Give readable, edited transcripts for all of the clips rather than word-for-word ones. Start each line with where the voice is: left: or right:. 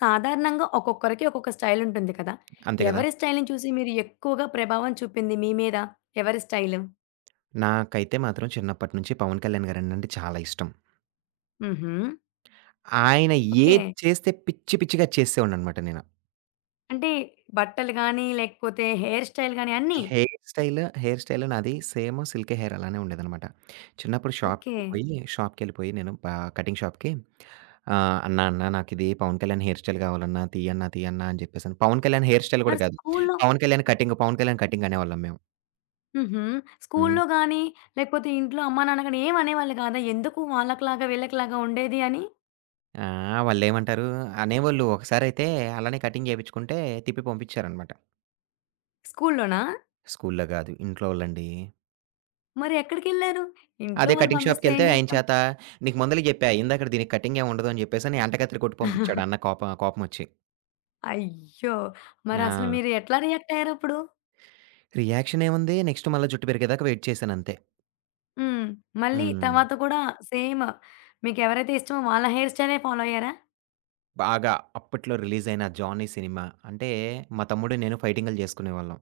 left: సాధారణంగా ఒక్కొక్కరికి ఒక్కొక్క స్టైల్ ఉంటుంది కదా!
right: అంతే కదా!
left: ఎవరి స్టైల్‌ని చూసి మీరు ఎక్కువగా ప్రభావం చూపింది మీ మీద? ఎవరి స్టైలు?
right: నాకైతే మాత్రం చిన్నప్పటి నుంచి 'పవన్ కళ్యాణ్' గారంటే చాలా ఇష్టం.
left: హుహు.
right: ఆయన
left: ఓకే.
right: ఏది చేస్తే పిచ్చి పిచ్చిగా చేసేవాడిననమాట నేను.
left: అంటే బట్టలు గాని, లేకపోతే హెయిర్ స్టైల్ గాని అన్నీ?
right: హెయిర్ స్టైల్ నాది సేమ్ సిల్కీ హెయిర్ అలానే ఉండేదనమాట. చిన్నప్పుడు
left: ఓకే.
right: షాప్‌కెళ్ళిపోయి నేను ప కటింగ్ షాప్‌కి "అన్నా అన్నా నాకిది 'పవన్ కళ్యాణ్' హెయిర్ స్టైల్ కావాలన్నా తీయన్నా తీయన్నా" అని చెప్పేసని 'పవన్ కళ్యాణ్' హెయిర్ స్టైల్
left: మరి
right: కూడా కాదు.
left: స్కూల్లో.
right: 'పవన్ కళ్యాణ్ కటింగ్, 'పవన్ కళ్యాణ్ కటింగ్' అనేవాళ్ళం మేము.
left: హుహు.
right: హ్మ్.
left: స్కూల్లో గాని, లేకపోతే ఇంట్లో అమ్మా, నాన్న గాని ఏమి అనేవాళ్ళు కాదా? ఎందుకు వాళ్ళకిలాగా, వీళ్ళకిలాగా ఉండేది అని?
right: ఆ! వాళ్ళేమంటారు అనేవోళ్ళు. ఒకసారయితే అలానే కటింగ్ చేపించుకుంటే తిప్పి పంపించారనమాట.
left: స్కూల్లోనా?
right: స్కూల్లో గాదు. ఇంట్లో వాళ్ళండి.
left: మరి ఎక్కడికెళ్లారు? ఇంట్లో
right: అదే
left: వాళ్ళు
right: కటింగ్
left: పంపిస్తే ఏం
right: షాప్‌కెళ్తే ఆయన
left: చేస్తాం?
right: చేత "నీకు ముందలే జెప్పా. ఇందాకడ దీనికి కటింగ్ ఏమి ఉండదు" అని జెప్పేసని అంటకత్తెర కొట్టి పంపించాడు అన్న కోపమొచ్చి.
left: అయ్యో! మరసలు
right: ఆ!
left: మీరు ఎట్లా రియాక్ట్ అయ్యారప్పుడు?
right: రియాక్షన్ ఏముంది? నెక్స్ట్ మళ్ళా జుట్టు పెరిగేదాకా వెయిట్ చేశానంతే.
left: హ్మ్. మళ్ళీ
right: హ్మ్.
left: తర్వాత కూడా సేమ్, మీకెవరైతే ఇష్టమో వాళ్ళ హెయిర్ స్టైలే ఫాలో అయ్యారా?
right: బాగా అప్పట్లో రిలీజ్ అయిన 'జానీ' సినిమా అంటే మా తమ్ముడు నేను ఫైటింగులు జేసుకునేవాళ్ళం.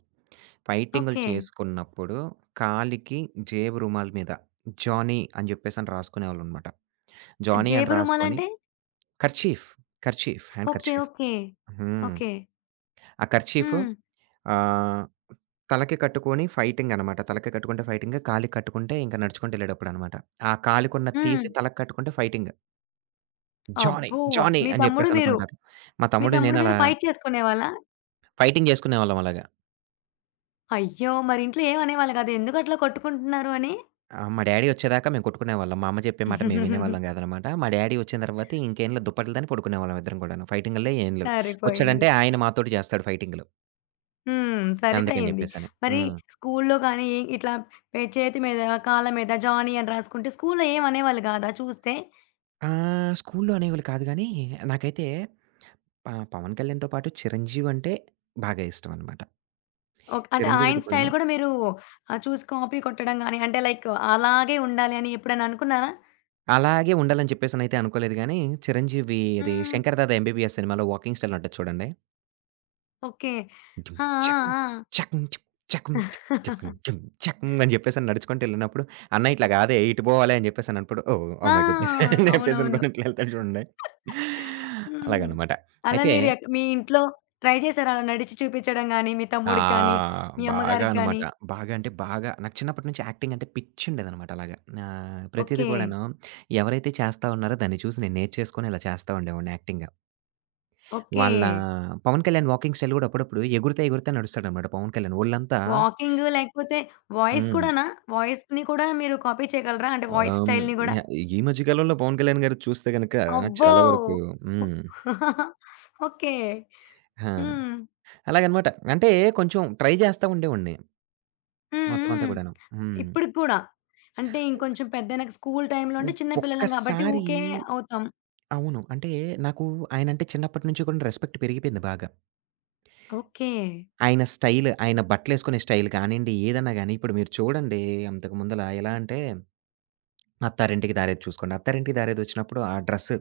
right: ఫైటింగులు
left: ఓకే.
right: చేసుకున్నప్పుడు కాలికి జేబు రుమాలు మీద 'జానీ' అని జెప్పేసని రాసుకునేవాళ్ళమనమాట. 'జానీ' అని
left: జేబు
right: రాసుకొని
left: రుమాలంటే?
right: Kerchief, kerchief hand
left: okay.
right: Kerchief.
left: Okay.
right: హ్మ్.
left: ఓకే.
right: ఆ కర్చీఫ్
left: హ్మ్.
right: ఆహ్, తలకి కట్టుకొని ఫైటింగ్ అనమాట. తలకి కట్టుకుంటే ఫైటింగ్, కాలికి కట్టుకుంటే ఇంక నడుచుకుంటూ ఎళ్ళేటప్పుడనమాట. ఆ కాలికున్నది
left: హ్మ్.
right: తీసి తలకి కట్టుకుంటే ఫైటింగ్. జానీ,
left: అబ్బో!
right: జానీ
left: మీ
right: అని
left: తమ్ముడు
right: జెప్పేసి
left: మీరు,
right: అనుకుంటారు. మా
left: మీ
right: తమ్ముడు
left: తమ్ముడు
right: నేను
left: మీరు
right: అలా
left: ఫైట్ చేసుకునేవాళ్ళా?
right: ఫైటింగ్ జేసుకునేవాళ్ళం అలాగా.
left: అయ్యో! మరి ఇంట్లో ఏమి అనేవాళ్ళు కాదా? ఎందుకట్లా కొట్టుకుంటున్నారు అని?
right: మా డ్యాడీ ఒచ్చేదాకా మేము కొట్టుకునేవాళ్ళం. మా అమ్మ జెప్పే మాట మేము వినేవాళ్ళం గాదనమాట. మా డ్యాడీ ఒచ్చిన తర్వాత ఇంకేం లేదు దుప్పట్లు దని పడుకునేవాళ్ళం ఇద్దరం కూడాను. ఫైటింగుల్లే ఏం లేవు.
left: సరిపోయింది.
right: ఒచ్చాడంటే ఆయన మాతోటి జేస్తాడు ఫైటింగులు.
left: హ్మ్.
right: అందుకని
left: సరిపోయింది.
right: జెప్పేసని.
left: మరి
right: హ్మ్.
left: స్కూల్లో గాని ఇట్లా పే చేతి మీద, కాళ్ళ మీద జానీ అని రాసుకుంటే స్కూల్లో ఏమి అనేవాళ్ళు కాదా చూస్తే?
right: స్కూల్లో అనేవాళ్ళు కాదు గానీ, నాకైతే 'పవన్ కళ్యాణ్‌తో' పాటు 'చిరంజీవి' అంటే బాగా ఇష్టమనమాట.
left: ఓకే. అంటే ఆయన
right: 'చిరంజీవిది'
left: స్టైల్
right: కూడాను
left: కూడా మీరు చూసి కాపీ కొట్టడం గాని, అంటే లైక్ అలాగే ఉండాలి అని ఎప్పుడైనా అనుకున్నారా?
right: అలాగే ఉండాలని చెప్పేసనైతే అనుకోలేదు గానీ, 'చిరంజీవి' అది
left: హ్మ్.
right: 'శంకర్ దాదా ఎంబీబీఎస్' సినిమాలో వాకింగ్ స్టైల్ ఉంటది చూడండి.
left: ఓకే.
right: డుమ్
left: ఆ! ఆ!
right: చకుం
left: ఆ!
right: చకుం చకుం డుకుం డుమ్ చకుం అని జెప్పేసని నడుచుకుంటెళ్ళినప్పుడు, "అన్న ఇట్లా గాదే ఇటు పోవాలే" అని జెప్పేసనప్పుడు, "ఓహ్!
left: ఆ!
right: ఓహ్ మై గుడ్‌నెస్" అని
left: అవునవును.
right: జెప్పేసనుకోని ఇట్లా ఎళ్తాడు చూడండి.
left: హ్మ్.
right: అలాగనమాట.
left: అలా
right: అయితే
left: మీరు మీ ఇంట్లో ట్రై చేసారా? అలా నడిచి చూపించడం గాని, మీ
right: ఆ!
left: తమ్ముడికి గాని, మీ
right: బాగా
left: అమ్మగారికి గాని?
right: అనమాట. బాగా అంటే బాగా నాకు చిన్నప్పటి నుంచి యాక్టింగ్ అంటే పిచ్చుండేదనమాట అలాగా. ప్రతీది
left: ఓకే.
right: కూడాను ఎవరైతే చేస్తా ఉన్నారో దాన్ని చూసి నేను నేర్చేసుకొని ఇలా చేస్తా ఉండేవాడిని యాక్టింగ్.
left: ఓకే.
right: వాళ్ళ 'పవన్ కళ్యాణ్' వాకింగ్ స్టైల్ గూడా అప్పుడప్పుడు ఎగురుతా, ఎగురుతా నడుస్తాడనమాట 'పవన్ కళ్యాణ్'. వోళ్ళంతా
left: వాకింగ్ లేకపోతే వాయిస్
right: హ్మ్.
left: కూడానా? వాయిస్‌ని కూడా మీరు కాపీ చేయగలరా? అంటే
right: ఆహ్,
left: వాయిస్
right: హ్మ్.
left: స్టైల్‌ని గూడా?
right: యాహ్, ఈ మధ్య కాలంలో 'పవన్ కళ్యాణ్' గారిది చూస్తే గనక
left: అబ్బో!
right: చాలా వరకు హ్మ్.
left: ఓకే.
right: ఆ!
left: హ్మ్.
right: అలాగనమాట. అంటే కొంచెం ట్రై జేస్తా ఉండేవాడిని
left: హ్మ్.
right: మొత్తం అంతా
left: హ్మ్.
right: గూడాను. హ్మ్.
left: ఇప్పటికి కూడా. అంటే ఇంకొంచెం పెద్దయినాక స్కూల్ టైమ్‌లో
right: ఒ
left: అంటే చిన్న పిల్లలం కాబట్టి
right: ఒక్కసారి
left: ఊకే అవుతాం.
right: అవును. అంటే నాకు ఆయనంటే చిన్నప్పటి నుంచి కూడా రెస్పెక్ట్ పెరిగిపోయింది బాగా.
left: ఓకే.
right: ఆయన స్టైల్, ఆయన బట్టలేసుకునే స్టైల్ కానియండి, ఏదన్నా గాని ఇప్పుడు మీరు చూడండి అంతకు ముందల ఎలా అంటే అత్తారింటికి దారేది చూసుకోండి. అత్తారింటికి దారేదొచ్చినప్పుడు ఆ డ్రెస్,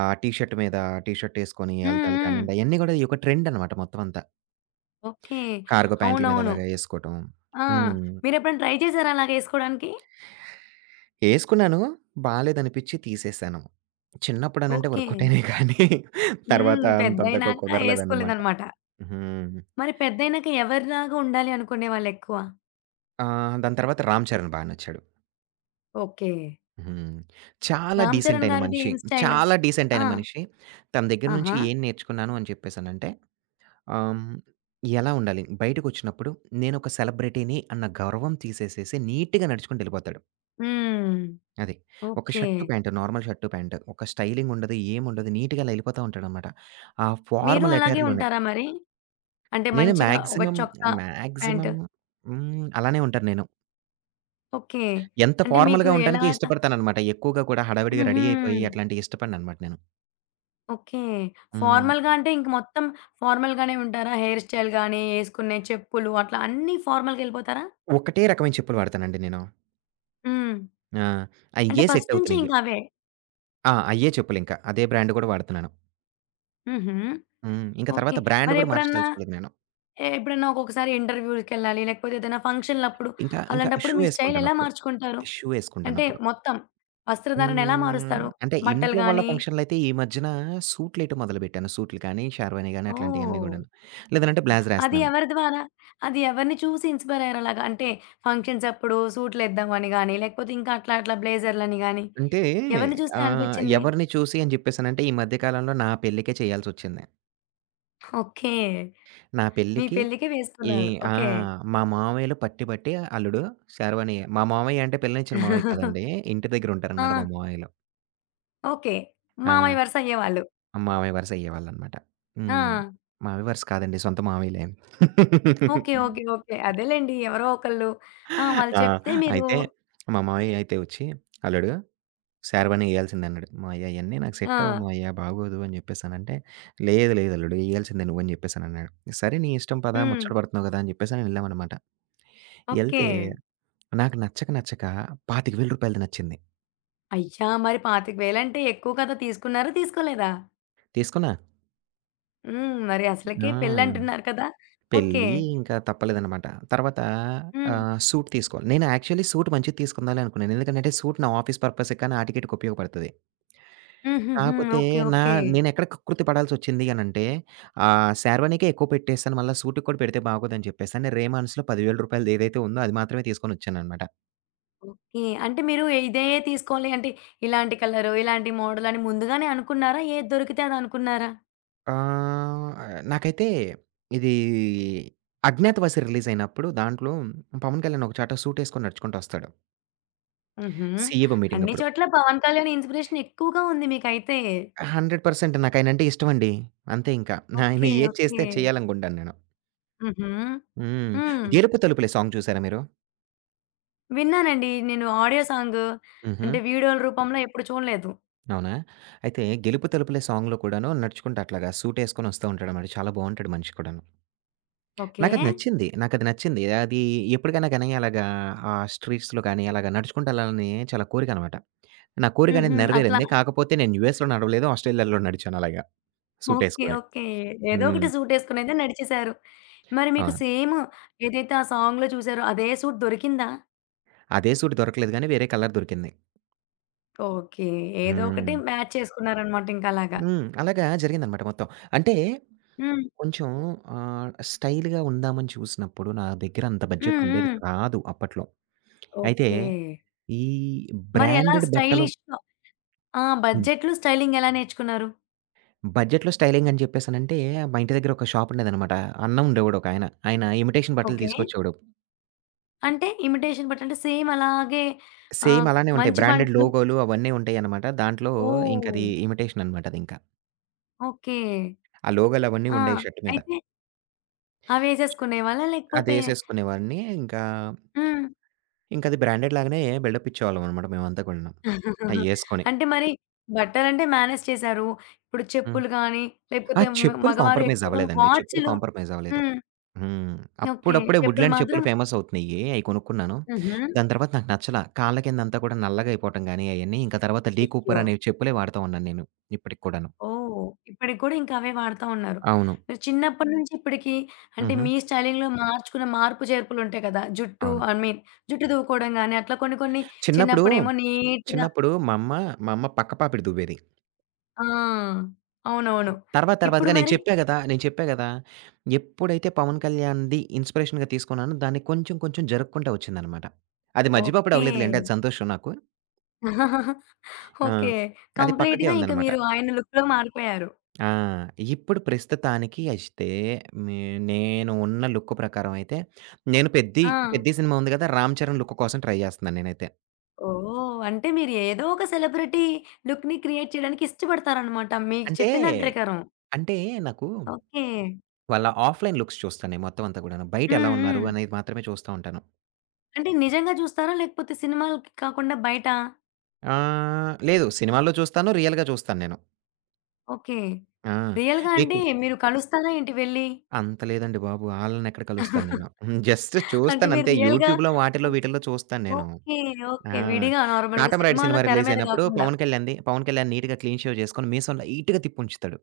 right: ఆ టీ షర్ట్ మీద టీ షర్ట్ ఏసుకొని
left: హ్మ్.
right: ఎళ్తాలు
left: హ్మ్.
right: కానియండి, అయన్నీ కూడా ఈ ఒక ట్రెండ్ అనమాట మొత్తం అంతా.
left: ఓకే.
right: కార్గో ప్యాంట్‌ల మీద
left: అవునవును.
right: అలాగా ఏసుకోవటం.
left: ఆ!
right: హ్మ్.
left: మీరెప్పుడైనా ట్రై చేసారా అలాగేసుకోడానికి?
right: ఏసుకున్నాను. బాలేదనిపిచ్చి తీసేశాను. చిన్నప్పుడనంటే
left: ఓకే.
right: వర్కౌట్ అయినాయి కానీ తర్వాత
left: హ్మ్.
right: అంతంతగా
left: పెద్దయినాక
right: కుదరలేదన్నమాట.
left: ఏసుకోలేదనమాట.
right: హ్మ్.
left: మరి పెద్దయినాక ఎవరిలాగా ఉండాలి అనుకునే వాళ్ళెక్కువ?
right: ఆ! దాని తర్వాత 'రామ్ చరణ్' బా నచ్చాడు.
left: ఓకే.
right: హ్మ్. చాలా
left: 'రామ్
right: డీసెంట్
left: చరణ్'
right: అయిన
left: గారిది
right: మనిషి.
left: ఏం స్టైల్?
right: చాలా డీసెంట్
left: ఆ!
right: అయిన మనిషి. తన దగ్గర నుంచి
left: ఆహా!
right: ఏం నేర్చుకున్నాను అని చెప్పేసనంటే ఆహ్, హ్మ్, ఎలా ఉండాలి? బయటకొచ్చినప్పుడు నేనొక సెలబ్రిటీని అన్న గర్వం తీసేసేసి నీట్‌గా నడుచుకుంటూ ఎళ్ళిపోతాడు.
left: హ్మ్.
right: అది. ఒక
left: okay.
right: Shirt, pant normal shirt, pant ఒక స్టైలింగ్ ఉండదు. ఏముండదు. నీట్‌గా అలా ఎళ్ళిపోతా ఉంటాడనమాట. ఆ
left: మీరు
right: ఫార్మల్
left: అలాగే
right: అటైర్‌లోనే
left: ఉంటారా మరి? అంటే
right: నేను
left: మంచిగా ఒక చొక్కా, ప్యాంట్.
right: మాక్సిమం హ్మ్. అలానే ఉంటాను నేను.
left: ఓకే.
right: ఎంత
left: అంటే మీకు
right: ఫార్మల్‌గా ఉండటానికి ఇష్టపడతాననమాట. ఎక్కువగా కూడా హడావిడిగా
left: హుహు.
right: రెడీ అయిపోయి అట్లాంటియి ఇష్టపడననమాట నేను.
left: ఓకే.
right: హ్మ్.
left: ఫార్మల్‌గా అంటే ఇంక మొత్తం ఫార్మల్‌గానే ఉంటారా? హెయిర్ స్టైల్ గాని, ఏసుకునే చెప్పులు అట్లా అన్నీ ఫార్మల్‌గెళ్ళిపోతారా?
right: ఒకటే రకమైన చెప్పులు వాడతానండి నేను.
left: హ్మ్.
right: ఆ!
left: అంటే
right: అయ్యే సెట్
left: ఫస్ట్ నుంచి
right: అవుతున్నయి.
left: ఇంక అవే.
right: అయ్యే చెప్పులింక. అదే బ్రాండ్ గూడా వాడుతున్నాను.
left: హుహు.
right: హ్మ్. ఇంక
left: ఓకే.
right: తర్వాత బ్రాండ్ గూడా
left: మరెప్పుడన్నా
right: మార్చదలుచుకోలేదు నేను.
left: ఎప్పుడన్నా ఒక్కొక్కసారి ఇంటర్‌వ్యూ‌లకెళ్ళాలి, లేకపోతే ఏదైనా ఫంక్షన్‌లప్పుడు
right: ఇంకా ఇంకా
left: అలాంటప్పుడు
right: షూ
left: మీ స్టైల్ ఎలా
right: యేసుకుంటానప్పుడు.
left: మార్చుకుంటారు?
right: షూ
left: అంటే
right: యేసుకుంటానప్పుడు.
left: మొత్తం వస్త్రధారణ ఎలా
right: హ్మ్.
left: మారుస్తారు?
right: అంటే
left: బట్టలు
right: ఇంట్లో వల్ల
left: గాని.
right: ఫంక్షన్‌లయితే ఈ మధ్యన సూట్‌లేయటం మొదలుపెట్టాను. సూట్లు కానీ, షేర్వాణి గానీ అట్లాంటియన్నీ
left: ఓహ్!
right: గూడాను. లేదనంటే బ్లేజర్
left: అది
right: యేస్తన్నాను.
left: ఎవరి ద్వారా? అది ఎవరిని చూసి ఇన్‌స్పైర్ అయ్యారలాగా? అంటే ఫంక్షన్స్ అప్పుడు సూట్‌లేద్దామని గాని, లేకపోతే ఇంకా అట్లా అట్లా బ్లేజర్‌లని గాని,
right: అంటే
left: ఎవరిని చూస్తే అనిపిచ్చింది?
right: ఎవరిని చూసి అని జెప్పేసనంటే ఈ మధ్య కాలంలో నా పెళ్ళికే చేయాల్సొచ్చింది.
left: ఓకే.
right: నా
left: మీ
right: పెళ్ళికి
left: పెళ్ళికే
right: ఈ
left: వేసుకున్నారు.
right: ఆ!
left: ఓకే.
right: మా మామయ్యలు పట్టి పట్టి అల్లుడు శర్వాని మా మామయ్య అంటే పెళ్ళినిచ్చిన మామయ్య కాదండి. ఇంటి దగ్గర ఉంటారనమాట మా
left: ఆ!
right: మామయ్యలు.
left: ఓకే.
right: ఆ!
left: మామయ్య వరుస అయ్యేవాళ్ళు.
right: మామయ్య వరుస అయ్యేవాళ్ళనమాట. హ్మ్.
left: ఆ!
right: మామయ్య వరుస కాదండి. సొంత మామయ్యలే.
left: ఓకే. ఓకే. ఓకే. అదేలెండి. ఎవరో ఒకళ్ళు. ఆ! వాళ్ళు
right: ఆ!
left: చెప్తే మీరు
right: అయితే మా మామయ్య అయితే వచ్చి, "అల్లుడు శర్వాణి ఎయాల్సిందే" అన్నాడు. "మావయ్య అయన్నీ నాకు
left: ఆ!
right: సెట్ అవ్వవు మావయ్య బాగోదు" అని చెప్పేసనంటే, "లేదు లేదు అల్లుడు ఎయాల్సిందే నువ్వు" అని చెప్పేసనన్నాడు. "సరే నీ ఇష్టం పదా
left: హ్మ్.
right: ముచ్చట పడుతున్నావు కదా!" అని చెప్పేసి అని ఎళ్ళామనమాట.
left: ఓకే.
right: ఎళ్తే నాకు నచ్చక నచ్చక రూ. 25,000 నచ్చింది.
left: అయ్యా! మరి 25,000 అంటే ఎక్కువ కదా! తీసుకున్నారా? తీసుకోలేదా?
right: తీసుకున్నా.
left: హ్మ్. మరి అసలకే
right: ఆ!
left: పెళ్ళంటున్నారు కదా! ఓకే.
right: పెళ్లి ఇంకా తప్పలేదనమాట. తర్వాత
left: హ్మ్.
right: సూట్ తీసుకోవాలి. నేను యాక్చువల్లీ సూట్ మంచిది తీసుకుందాలే అనుకున్నాను. ఎందుకంటే సూట్ నా ఆఫీస్ పర్పస్‌కి కానీ ఆటికిటికి ఉపయోగపడతది.
left: హుహుహు.
right: కాకపోతే
left: ఓకే.
right: నా
left: ఓకే.
right: నేనెక్కడ కకృతి పడాల్సొచ్చింది అనంటే షేర్వాణీకే ఎక్కువ పెట్టేసాను. మళ్ళా సూట్‌కి కూడా పెడితే బాగోదని చెప్పేసి అని రేమాన్స్‌లో రూ. 10,000 ఏదైతే ఉందో అది మాత్రమే తీసుకొనొచ్చాననమాట.
left: ఓకే. అంటే మీరు ఇదే తీసుకోవాలి అంటే ఇలాంటి కలరు, ఇలాంటి మోడల్ అని ముందుగానే అనుకున్నారా? ఏది దొరికితే అది అనుకున్నారా?
right: నాకైతే ఇది 'అజ్ఞాతవాసి' రిలీజయినప్పుడు దాంట్లో 'పవన్ కళ్యాణ్' ఒక చాట సూటేసుకొని నడుచుకుంటొస్తాడు.
left: హుహు.
right: సీఈఓ
left: అన్ని
right: మీటింగప్పుడు.
left: చోట్ల పవన్ కళ్యాణ్ ఇన్స్‌పిరేషన్ ఎక్కువగా ఉంది మీకైతే.
right: 100% నాకాయనంటే ఇష్టమండి. అంతే ఇంకా. ఆయన
left: ఓకే.
right: ఏది
left: ఓకే.
right: చేస్తే అది చేయాలనుకుంటాను నేను.
left: హుహు.
right: హ్మ్.
left: హ్మ్.
right: 'గెలుపు తలుపులే' సాంగ్ చూసారా మీరు?
left: విన్నానండి. నేను ఆడియో సాంగ్
right: హుహు.
left: అంటే వీడియోల రూపంలో ఎప్పుడు చూడలేదు.
right: అవునా? అయితే 'గెలుపు తలుపులే' సాంగ్‌లో కూడాను నడుచుకుంటూ అట్లాగా సూటేసుకొనొస్తా ఉంటాడనమాట. చాలా బావుంటాడు మనిషి కూడాను.
left: ఓకే.
right: నాకది నచ్చింది. అది ఎప్పటికైనా గానీ అలాగా ఆ స్ట్రీట్స్‌లో గానీ అలాగా నడుచుకుంటూ యెళ్ళాలని చాలా కోరికనమాట. నా
left: హుహు.
right: కోరికనేది
left: అట్లా
right: నెరవేరింది. కాకపోతే నేను యూఎస్‌లో నడవలేదు. ఆస్ట్రేలియాలో నడిచాను అలాగా
left: ఓకే.
right: సూటేసుకొని.
left: ఓకే. ఏదో
right: హ్మ్.
left: ఒకటి సూట్ ఏసుకొనైతే నడిచేసారు. మరి
right: ఆ!
left: మీకు సేమ్ ఏదైతే ఆ సాంగ్‌లో చూసారో అదే సూట్ దొరికిందా?
right: అదే సూట్ దొరకలేదు గానీ వేరే కలర్ దొరికింది.
left: ఓకే. ఏదో ఒకటి
right: హ్మ్.
left: మ్యాచ్ చేసుకున్నారనమాట ఇంకలాగా.
right: హ్మ్. అలాగా జరిగిందనమాట మొత్తం. అంటే
left: హ్మ్.
right: కొంచెం స్టైల్‌గా ఉందామని చూసినప్పుడు నా దగ్గర అంత బడ్జెట్
left: హ్మ్.
right: ఉండేది
left: హ్మ్.
right: కాదు అప్పట్లో. అయితే
left: ఓకే.
right: ఈ
left: మరి ఎలా
right: బ్రాండెడ్ బట్టలు
left: స్టైలిష్‌గా? ఆ!
right: హ్మ్.
left: బడ్జెట్‌లో స్టైలింగ్ ఎలా నేర్చుకున్నారు?
right: బడ్జెట్‌లో స్టైలింగ్ అని చెప్పేసనంటే మా ఇంటి దగ్గర ఒక షాప్ ఉండేదనమాట. అన్న ఉండేవాడు ఒకాయన. ఆయన ఇమిటేషన్ బట్టలు
left: ఓకే.
right: తీసుకొచ్చేవాడు.
left: అంటే ఇమిటేషన్ బట్ అంటే సేమ్ అలాగే
right: సేమ్
left: ఆహ్,
right: అలానే ఉంటాయి.
left: మంచి
right: బ్రాండెడ్
left: బంట్లు.
right: లోగోలు అవన్నీ ఉంటాయనమాట. దాంట్లో
left: ఓహ్!
right: ఇంకది ఇమిటేషన్ అనమాట అదింకా.
left: ఓకే.
right: ఆ లోగోలు అవన్నీ
left: ఆ!
right: ఉండేయి షర్ట్ మీద.
left: అయితే అవేసేసుకునేవాళ్ళా? లేకపోతే
right: అదేసేసుకునేవాడిని. ఇంకా,
left: హ్మ్.
right: ఇంకది బ్రాండెడ్ లాగానే బిల్డప్ ఇచ్చేవాళ్ళం అనమాట మేమంతా కూడాను. అయ్యేసుకొని.
left: అంటే మరి బట్టలంటే మేనేజ్ చేశారు. ఇప్పుడు
right: హ్మ్.
left: చెప్పులు గాని, లేకపోతే
right: చెప్పులు
left: మగవారు
right: కాంప్రమైజ్
left: ఎక్కువగా
right: అవ్వలేదండి. చెప్పులు
left: వాచులు.
right: కాంప్రమైజ్ అవ్వలేదు.
left: హ్మ్.
right: హ్మ్.
left: ఓకే.
right: అప్పుడప్పుడే
left: చెప్పులు
right: వుడ్‌లాండ్
left: మాత్రం.
right: చెప్పులు ఫేమస్ అవుతున్నాయి. అయి కొనుక్కున్నాను.
left: హుహు.
right: దాని తర్వాత నాకు నచ్చల. కాళ్ళ కిందంతా కూడా నల్లగా అయిపోవటం గాని అయన్నీ. ఇంకా తర్వాత లీ
left: అయ్యో!
right: కూపర్ అనే చెప్పులే వాడతా ఉన్నాను నేను. ఇప్పటికి కూడాను.
left: ఓహ్! ఇప్పటికి కూడా ఇంకా అవే వాడతా ఉన్నారు.
right: అవును.
left: మీరు చిన్నప్పటి హ్మ్. నుంచి ఇప్పటికి అంటే
right: హుహు.
left: మీ స్టైలింగ్‌లో మార్చుకున్న మార్పు చేర్పులు ఉంటాయి కదా! జుట్టు
right: అవును.
left: ఐ మీన్ జుట్టు దువ్వుకోవడం గాని అట్లా కొన్ని కొన్ని
right: చిన్నప్పుడు
left: చిన్నప్పుడేమో నీట్‌గా.
right: చిన్నప్పుడు మా అమ్మ పక్క పాపిడి దువ్వేది.
left: ఆ! అవునవును.
right: తర్వాత
left: ఇప్పుడు
right: తర్వాతగా
left: మరి?
right: నేను చెప్పా గదా! ఎప్పుడైతే 'పవన్ కళ్యాణ్‌ది' ఇన్‌స్పిరేషన్‌గా తీసుకున్నానో దాన్ని కొంచెం కొంచెం జరుక్కుంటా వచ్చిందనమాట. అది మజ్జి పప్పుడు
left: ఓకే.
right: అవ్వలేదులెండి. అది సంతోషం నాకు. ఆ!
left: ఓకే.
right: అది పక్కకే
left: కంప్లీట్‌గా ఇంక
right: ఉందనమాట.
left: మీరు ఆయన లుక్‌లో మారిపోయారు.
right: ఆ! ఇప్పుడు ప్రస్తుతానికి అయితే నే నేను ఉన్న లుక్ ప్రకారం అయితే నేను 'పెద్ది'
left: ఆ!
right: 'పెద్ది' సినిమా ఉంది గదా! 'రామ్ చరణ్' లుక్ కోసం ట్రై జేస్తున్నాను నేనైతే.
left: ఓహ్! అంటే మీరు ఏదో ఒక సెలబ్రిటీ లుక్‌ని క్రియేట్ చేయడానికి ఇష్టపడతారనమాట మీకు
right: అంటే,
left: చెప్పిన దాని ప్రకారం.
right: అంటే నాకు
left: ఓకే.
right: వాళ్ళ ఆఫ్‌లైన్ లుక్స్ చూస్తాను నేను మొత్తం అంతా గూడాను. బయట ఎలా
left: హ్మ్.
right: ఉన్నారు
left: హ్మ్.
right: అనేది మాత్రమే చూస్తా ఉంటాను.
left: అంటే నిజంగా చూస్తారా? లేకపోతే సినిమాలకి కాకుండా బయట?
right: లేదు. సినిమాల్లో చూస్తాను. రియల్‌గా చూస్తాను నేను.
left: ఓకే.
right: ఆ!
left: రియల్‌గా అంటే
right: మీకు
left: మీరు కలుస్తారా ఏంటి వెళ్లి?
right: అంత లేదండి బాబు. ఆళ్ళనెక్కడ కలుస్తాను నేను. హ్మ్. జస్ట్
left: అంటే మీరు
right: చూస్తానంతే.
left: రియల్‌గా
right: యూట్యూబ్‌లో వాటిల్లో
left: అన్
right: వీటిల్లో చూస్తాను నేను.
left: ఓకే.
right: ఆ!
left: ఓకే. విడిగా నార్మల్‌గా
right: 'కాటమరాయుడు'
left: సినిమాలో
right: సినిమా
left: తెర
right: రిలీజ్
left: మీద
right: అయినప్పుడు
left: కాకుండా.
right: పవన్ కళ్యాణ్ నీట్‌గా క్లీన్ షేవ్ చేసుకొని మీసం లైట్‌గా తిప్పుంచుతాడు.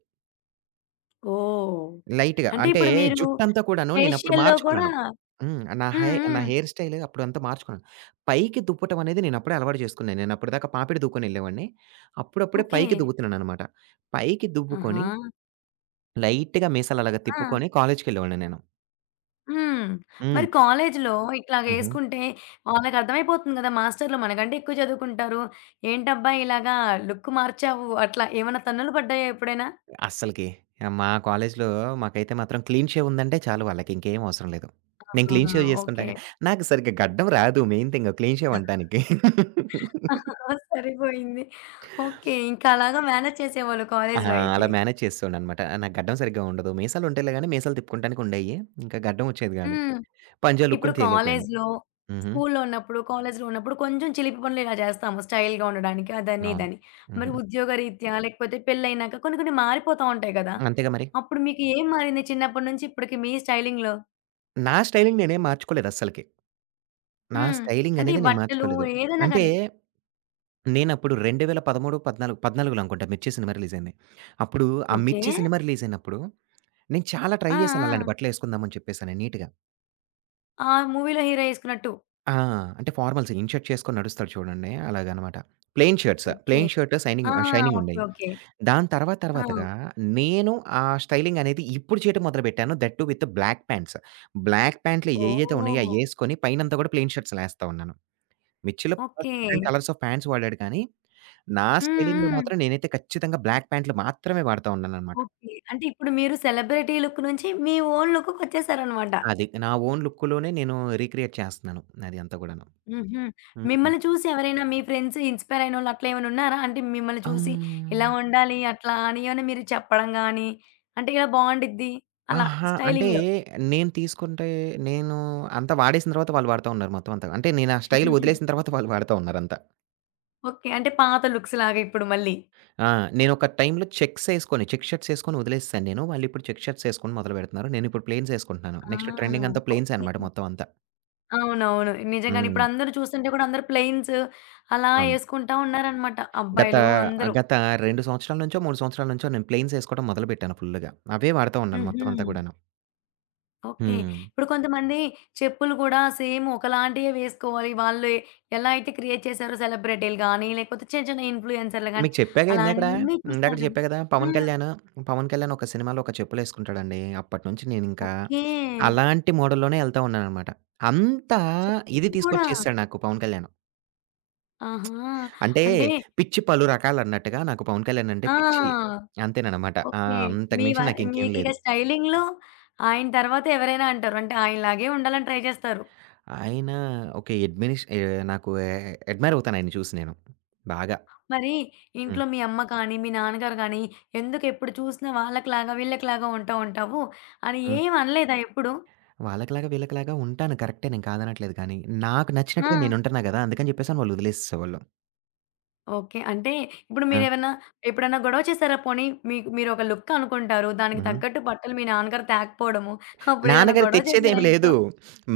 left: ఓహ్!
right: లైట్‌గా.
left: అంటే
right: అంటే
left: ఇప్పుడు మీరు
right: జుట్టంతా కూడాను నేనప్పుడు
left: ఫేషియల్‌లో కూడా
right: మార్చుకున్నాను. హ్మ్.
left: హ్మ్.
right: నా
left: హ్మ్.
right: హెయిర్ స్టైల్ అప్పుడంతా మార్చుకున్నాను. పైకి దువ్వటం అనేది నేనప్పుడే అలవాటు చేసుకున్నాను. నేనప్పటిదాకా పాపిడి దువ్వుకొనెళ్ళేవాడిని. అప్పుడప్పుడే
left: ఓకే.
right: పైకి దువ్వుతున్నాననమాట. పైకి
left: ఆహా!
right: దువ్వుకొని లైట్‌గా మీసాలలాగా
left: ఆ!
right: తిప్పుకొని కాలేజ్‌కెళ్ళేవాడిని నేను.
left: హ్మ్. మరి
right: హ్మ్.
left: కాలేజీలో
right: హుహు.
left: ఇట్లాగేసుకుంటే వాళ్ళకర్థమైపోతుంది గదా! మాస్టర్‌లు మనకంటే ఎక్కువ చదువుకుంటారు. ఏంటబ్బా! ఇలాగా లుక్ మార్చావు అట్లా ఏమన్నా తన్నులు పడ్డాయా ఎప్పుడైనా?
right: అస్సలకి మా కాలేజ్‌లో మాకైతే మాత్రం క్లీన్ షేవ్ ఉందంటే చాలు వాళ్ళకి ఇంకేం అవసరం లేదు. నేను
left: ఆ!
right: Clean shave
left: okay.
right: చేసుకుంటాగా నాకు సరిగ్గా గడ్డం రాదు మెయిన్ థింగ్ క్లీన్ షేవ్ అంటానికి.
left: సరిపోయింది. ఓకే. ఇంకా అలాగా మేనేజ్ చేసేవాళ్ళు
right: ఆ!
left: కాలేజీలో అయితే.
right: అలా మేనేజ్ చేసేవాడిననమాట. నాకు గడ్డం సరిగ్గా ఉండదు. మీసాలు ఉంటేలే గాని మీసాలు తిప్పుకుంటానికి ఉండేయి. ఇంకా గడ్డం వచ్చేది కాదు.
left: హ్మ్.
right: పంజా
left: ఇప్పుడు
right: లుక్కుని తేలేకపోయాను.
left: కాలేజ్‌లో,
right: హుహు.
left: స్కూల్‌లో ఉన్నప్పుడు, కాలేజ్‌లో ఉన్నప్పుడు కొంచెం చిలిపి పనులు ఇలా చేస్తాము. స్టైల్‌గా ఉండడానికి అదని,
right: అవును.
left: ఇదని. మరి
right: హుహు.
left: ఉద్యోగరీత్యా లేకపోతే పెళ్లయినాక కొన్ని కొన్ని మారిపోతా ఉంటాయి కదా!
right: అంతేగా మరి.
left: అప్పుడు మీకు ఏం మారింది చిన్నప్పటి నుంచి ఇప్పటికి మీ స్టైలింగ్‌లో?
right: నా స్టైలింగ్ నేనేం మార్చుకోలేదు అస్సలకి. నా
left: హ్మ్.
right: స్టైలింగ్
left: అంటే ఈ
right: అనేది నేను
left: బట్టలు
right: మార్చుకోలేదు.
left: ఏదైనా
right: అంటే
left: గాని.
right: నేనప్పుడు 2013, 14 14లో అనుకుంటా 'మిర్చి' సినిమా రిలీజయింది. అప్పుడు ఆ
left: ఓకే.
right: 'మిర్చి' సినిమా రిలీజయినప్పుడు నేను చాలా ట్రై
left: ఆ!
right: చేశాను అలాంటి
left: ఆ!
right: బట్టలేసుకుందామని చెప్పేసని నీట్‌గా.
left: ఆ మూవీలో హీరో ఏసుకున్నట్టు.
right: ఆ! అంటే ఫార్మల్స్ ఇన్ షర్ట్ చేసుకొని నడుస్తాడు చూడండి అలాగనమాట. Plain shirts.
left: Okay.
right: Plain shirt
left: ఆ!
right: Shining
left: okay.
right: షైనింగుండేయి.
left: ఓకే.
right: దాని తర్వాత
left: ఆ!
right: తర్వాతగా నేను ఆ స్టైలింగనేది ఇప్పుడు చేయటం మొదలుపెట్టాను. That too with black pants. Black ప్యాంట్లు ఏయైతే ఉన్నాయో
left: ఓహ్!
right: అయ్యేసుకొని పైనంతా కూడా ప్లెయిన్ షర్ట్స్‌లేస్తా ఉన్నాను. మిర్చిలో Prabhas
left: okay.
right: Different colours of pants వాడాడు కానీ, నా
left: హ్మ్.
right: స్టైలింగ్‌లో
left: హ్మ్.
right: మాత్రం నేనైతే ఖచ్చితంగా బ్లాక్ ప్యాంట్లు మాత్రమే వాడతా ఉన్నాననమాట.
left: ఓకే. అంటే ఇప్పుడు మీరు సెలబ్రిటీ లుక్ నుంచి మీ ఓన్ లుక్‌కొచ్చేసారనమాట.
right: అది. నా ఓన్ లుక్‌లోనే నేను రీక్రియేట్ చేస్తన్నాను. అది అంతా గూడాను.
left: హుహు.
right: హ్మ్.
left: మిమ్మల్ని చూసి ఎవరైనా మీ ఫ్రెండ్స్ ఇన్‌స్పైర్ అయినోళ్ళు అట్లా ఏమైనా ఉన్నారా? అంటే మిమ్మల్ని చూసి ఇలా
right: హ్మ్.
left: ఉండాలి అట్లా అని ఏమైనా మీరు చెప్పడం గాని, అంటే ఇలా బావుండిద్ది అలా
right: అహా! అంటే
left: స్టైలింగ్‌లో.
right: నేను తీసుకుంటే నేను అంతా వాడేసిన తర్వాత వాళ్ళు వాడతా ఉన్నారు మొత్తం అంతా. అంటే నేను ఆ స్టైల్ వదిలేసిన తర్వాత వాళ్ళు వాడతా ఉన్నారంతా.
left: ఓకే. అంటే పాత లుక్స్ లాగా ఇప్పుడు మళ్ళీ.
right: ఆ! నేనొక టైమ్‌లో చెక్స్ ఏసుకొని, చెక్ షర్ట్స్ ఏసుకొని వదిలేసేసాను నేను. వాళ్ళిప్పుడు చెక్ షర్ట్స్ ఏసుకొని మొదలుపెడుతున్నారు. నేనిప్పుడు ప్లెయిన్స్ ఏసుకుంటున్నాను.
left: ఆ!
right: నెక్స్ట్ ట్రెండింగ్ అంతా ప్లెయిన్సే
left: ఓకే.
right: అనమాట మొత్తం అంతా.
left: అవునవును. నిజంగానే
right: హ్మ్.
left: ఇప్పుడు అందరూ చూస్తుంటే కూడా అందరూ ప్లెయిన్స్ అలా
right: అవును.
left: యేసుకుంటా ఉన్నారనమాట
right: గత
left: అబ్బాయిలు అందరూ.
right: గత 2 సంవత్సరాల నుంచో, 3 సంవత్సరాల నుంచో నేను ప్లెయిన్స్ ఏసుకోవడం మొదలుపెట్టాను ఫుల్లుగా. అవే వాడతా ఉన్నాను
left: హుహు.
right: మొత్తం అంతా గూడాను.
left: ఓకే.
right: హ్మ్.
left: ఇప్పుడు కొంతమంది చెప్పులు గూడా సేమ్ ఒకలాంటియే వేసుకోవాలి. వాళ్ళు ఎలా అయితే క్రియేట్ చేశారో సెలబ్రిటీలు గానీ, లేకపోతే చిన్న చిన్న ఇన్‌ఫ్లుయెన్సర్‌లు గానీ,
right: మీకు చెప్పాగా
left: అలా
right: ఇందాకడ,
left: అన్నీ
right: ఇందాకడ
left: చూస్తారు గదా!
right: చెప్పా గదా!
left: హ్మ్.
right: 'పవన్ కళ్యాణ్' ఒక సినిమాలో ఒక చెప్పులేసుకుంటాడండి. అప్పటినుంచి నేనింకా
left: ఓకే.
right: అలాంటి మోడల్‌లోనే ఎళ్తా ఉన్నాననమాట. అంతా ఇది
left: చెప్పులు గూడా.
right: తీసుకొచ్చేసాడు నాకు 'పవన్ కళ్యాణ్.'
left: ఆహా!
right: అంటే
left: అంటే
right: పిచ్చి పలు రకాలన్నట్టుగా నాకు 'పవన్ కళ్యాణ్' అంటే పిచ్చి.
left: ఆ!
right: అంతేననమాట.
left: ఓకే.
right: అంతకు
left: మీ వ
right: మించి నాకింకేం
left: మీకిక
right: లేదు.
left: స్టైలింగ్‌లో ఆయన తర్వాత ఎవరైనా అంటారు. అంటే ఆయనలాగే ఉండాలని ట్రై చేస్తారు.
right: ఆయన ఓకే. అడ్మినిష్ ఆహ్, నాకు ఎ అడ్మైర్ అవుతాను ఆయన్ని చూసి నేను. బాగా.
left: మరి
right: హ్మ్.
left: ఇంట్లో మీ అమ్మ కానీ, మీ నాన్నగారు కానీ, "ఎందుకెప్పుడు చూసినా వాళ్ళకిలాగా, వీళ్ళకిలాగా ఉంటా ఉంటావు" అని
right: హ్మ్.
left: ఏం అనలేదా ఎప్పుడు?
right: వాళ్ళకిలాగా వీళ్ళకిలాగా ఉంటాను కరెక్టే నేను కాదనట్లేదు కానీ, నాకు
left: ఆ!
right: నచ్చినట్టుగా నేనుంటున్నా గదా! అందుకని చెప్పేసని వాళ్ళు వదిలేసేసేవాళ్ళు.
left: ఓకే. అంటే ఇప్పుడు
right: ఆ!
left: మీరేమన్నా ఎప్పుడన్నా గొడవ చేసారా? పోనీ మీకు మీరొక లుక్ అనుకుంటారు. దానికి
right: హుహు.
left: తగ్గట్టు బట్టలు మీ నాన్నగారు తేకపోవడము. అప్పుడేదైనా
right: నాన్నగారు
left: గొడవ
right: తెచ్చేదేం
left: చేసారా ఇంట్లో?
right: లేదు.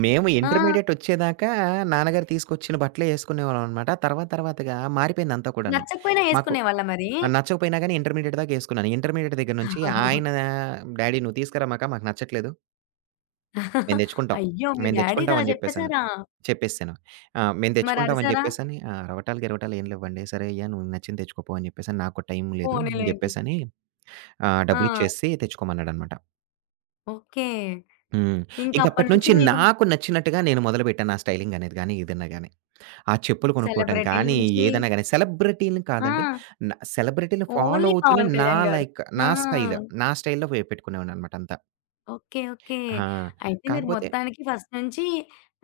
right: మేము
left: ఆ!
right: ఇంటర్మీడియేట్ వచ్చేదాకా నాన్నగారు తీసుకొచ్చిన బట్టలే యేసుకునేవాళ్ళం అనమాట. తర్వాత తర్వాతగా మారిపోయిందంతా కూడాను.
left: నచ్చకపోయినా
right: మాకు
left: యేసుకునేవాళ్ళా మరి?
right: నచ్చకపోయినా గానీ ఇంటర్మీడియేట్ దాకా యేసుకున్నాను. ఇంటర్మీడియేట్ దగ్గర నుంచి ఆయన "డాడీ నువ్వు తీసుకురా మాకు నచ్చట్లేదు. మేము తెచ్చుకుంటాం.
left: అయ్యో! మీ
right: మేము
left: డ్యాడీకి
right: తెచ్చుకుంటాం"
left: అలా
right: అని చెప్పేసని.
left: చెప్పేసారా?
right: చెప్పేసాను. మేము
left: మరి
right: తెచ్చుకుంటాం అని
left: అరిసారా?
right: జెప్పేసని రవటాలు, గిరవటాలు ఏం లేవండి. సరే అయ్యా! నువ్వు నచ్చింది తెచ్చుకోపో అని జెప్పేసని, నాకు టైం లేదు అని
left: పోనీలెండి.
right: జెప్పేసని
left: ఆ!
right: డబ్బులిచ్చేసి తెచ్చుకోమన్నాడనమాట.
left: ఓకే.
right: హ్మ్.
left: ఇంకప్పటి
right: ఇంకప్పటి
left: నుంచి
right: నుంచి
left: మీకు
right: నాకు నచ్చినట్టుగా నేను మొదలుపెట్టాను. నా స్టైలింగ్ అనేది గాని, ఏదన్నా గాని. ఆ చెప్పులు కొనుక్కోవటం
left: సెలబ్రిటీల
right: కానీ,
left: నుంచి
right: ఏదన్నా గాని సెలబ్రిటీలని కాదండి.
left: ఆ!
right: సెలబ్రిటీలని ఫాలో
left: ఓన్లీ
right: అవుతూనే
left: పవన్
right: నా
left: కళ్యాణ్ గారు.
right: లైక్
left: ఆ!
right: నా స్టైల్, నా స్టైల్‌లో పెట్టుకునేవాడిననమాట అంతా.
left: ఓకే. ఓకే.
right: ఆ!
left: అయితే మీరు
right: కాకపోతే
left: మొత్తానికి ఫస్ట్ నుంచి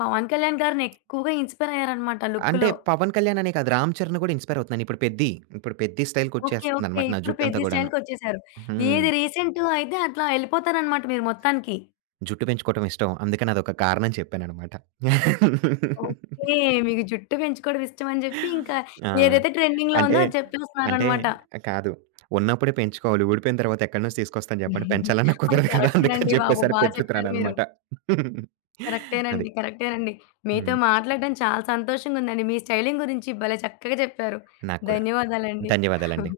left: పవన్ కళ్యాణ్ గారిని ఎక్కువగా ఇన్‌స్పైర్ అయ్యారన్నమాట
right: అంటే
left: లుక్‌లో.
right: 'పవన్ కళ్యాణ్' అనే కాదు 'రామ్ చరణ్' కూడా ఇన్‌స్పైర్ అవుతున్నాను. ఇప్పుడు 'పెద్ది'
left: ఓకే. ఓకే.
right: స్టైల్‌కొచ్చేస్తుందనమాట నా
left: ఇప్పుడు
right: జుట్టంతా
left: పెద్ది
right: గూడాను.
left: స్టైల్‌కొచ్చేసారు.
right: హ్మ్.
left: ఏది రీసెంటు అయితే అట్లా ఎళ్ళిపోతారన్నమాట మీరు మొత్తానికి.
right: జుట్టు పెంచుకోవటం ఇష్టం. అందుకని అదొక కారణం చెప్పాననమాట.
left: ఓకే. మీకు జుట్టు పెంచుకోవడం ఇష్టమని జెప్పి ఇంకా
right: ఆ!
left: ఏదైతే ట్రెండింగ్‌లో
right: అంటే,
left: ఉందో అది
right: అంటే
left: చెప్పేస్తున్నారన్నమాట.
right: కాదు. ఉన్నప్పుడే పెంచుకోవాలి. ఊడిపోయిన తర్వాత ఎక్కడి నుంచి తీసుకొస్తాను జెప్పండి. పెంచాలన్నా కుదరదు కదా! అందుకని
left: కరెక్టేనండి బాబు.
right: జెప్పేసరి
left: బా చెప్పారు మీరు.
right: పెంచుతున్నాననమాట. అది.
left: కరెక్టేనండి. కరెక్టేనండి. మీతో
right: హ్మ్.
left: మాట్లాడడం చాలా సంతోషంగుందండి. మీ స్టైలింగ్ గురించి భలే చక్కగా చెప్పారు.
right: నాకు కూడా.
left: ధన్యవాదాలండి.
right: ధన్యవాదాలండి.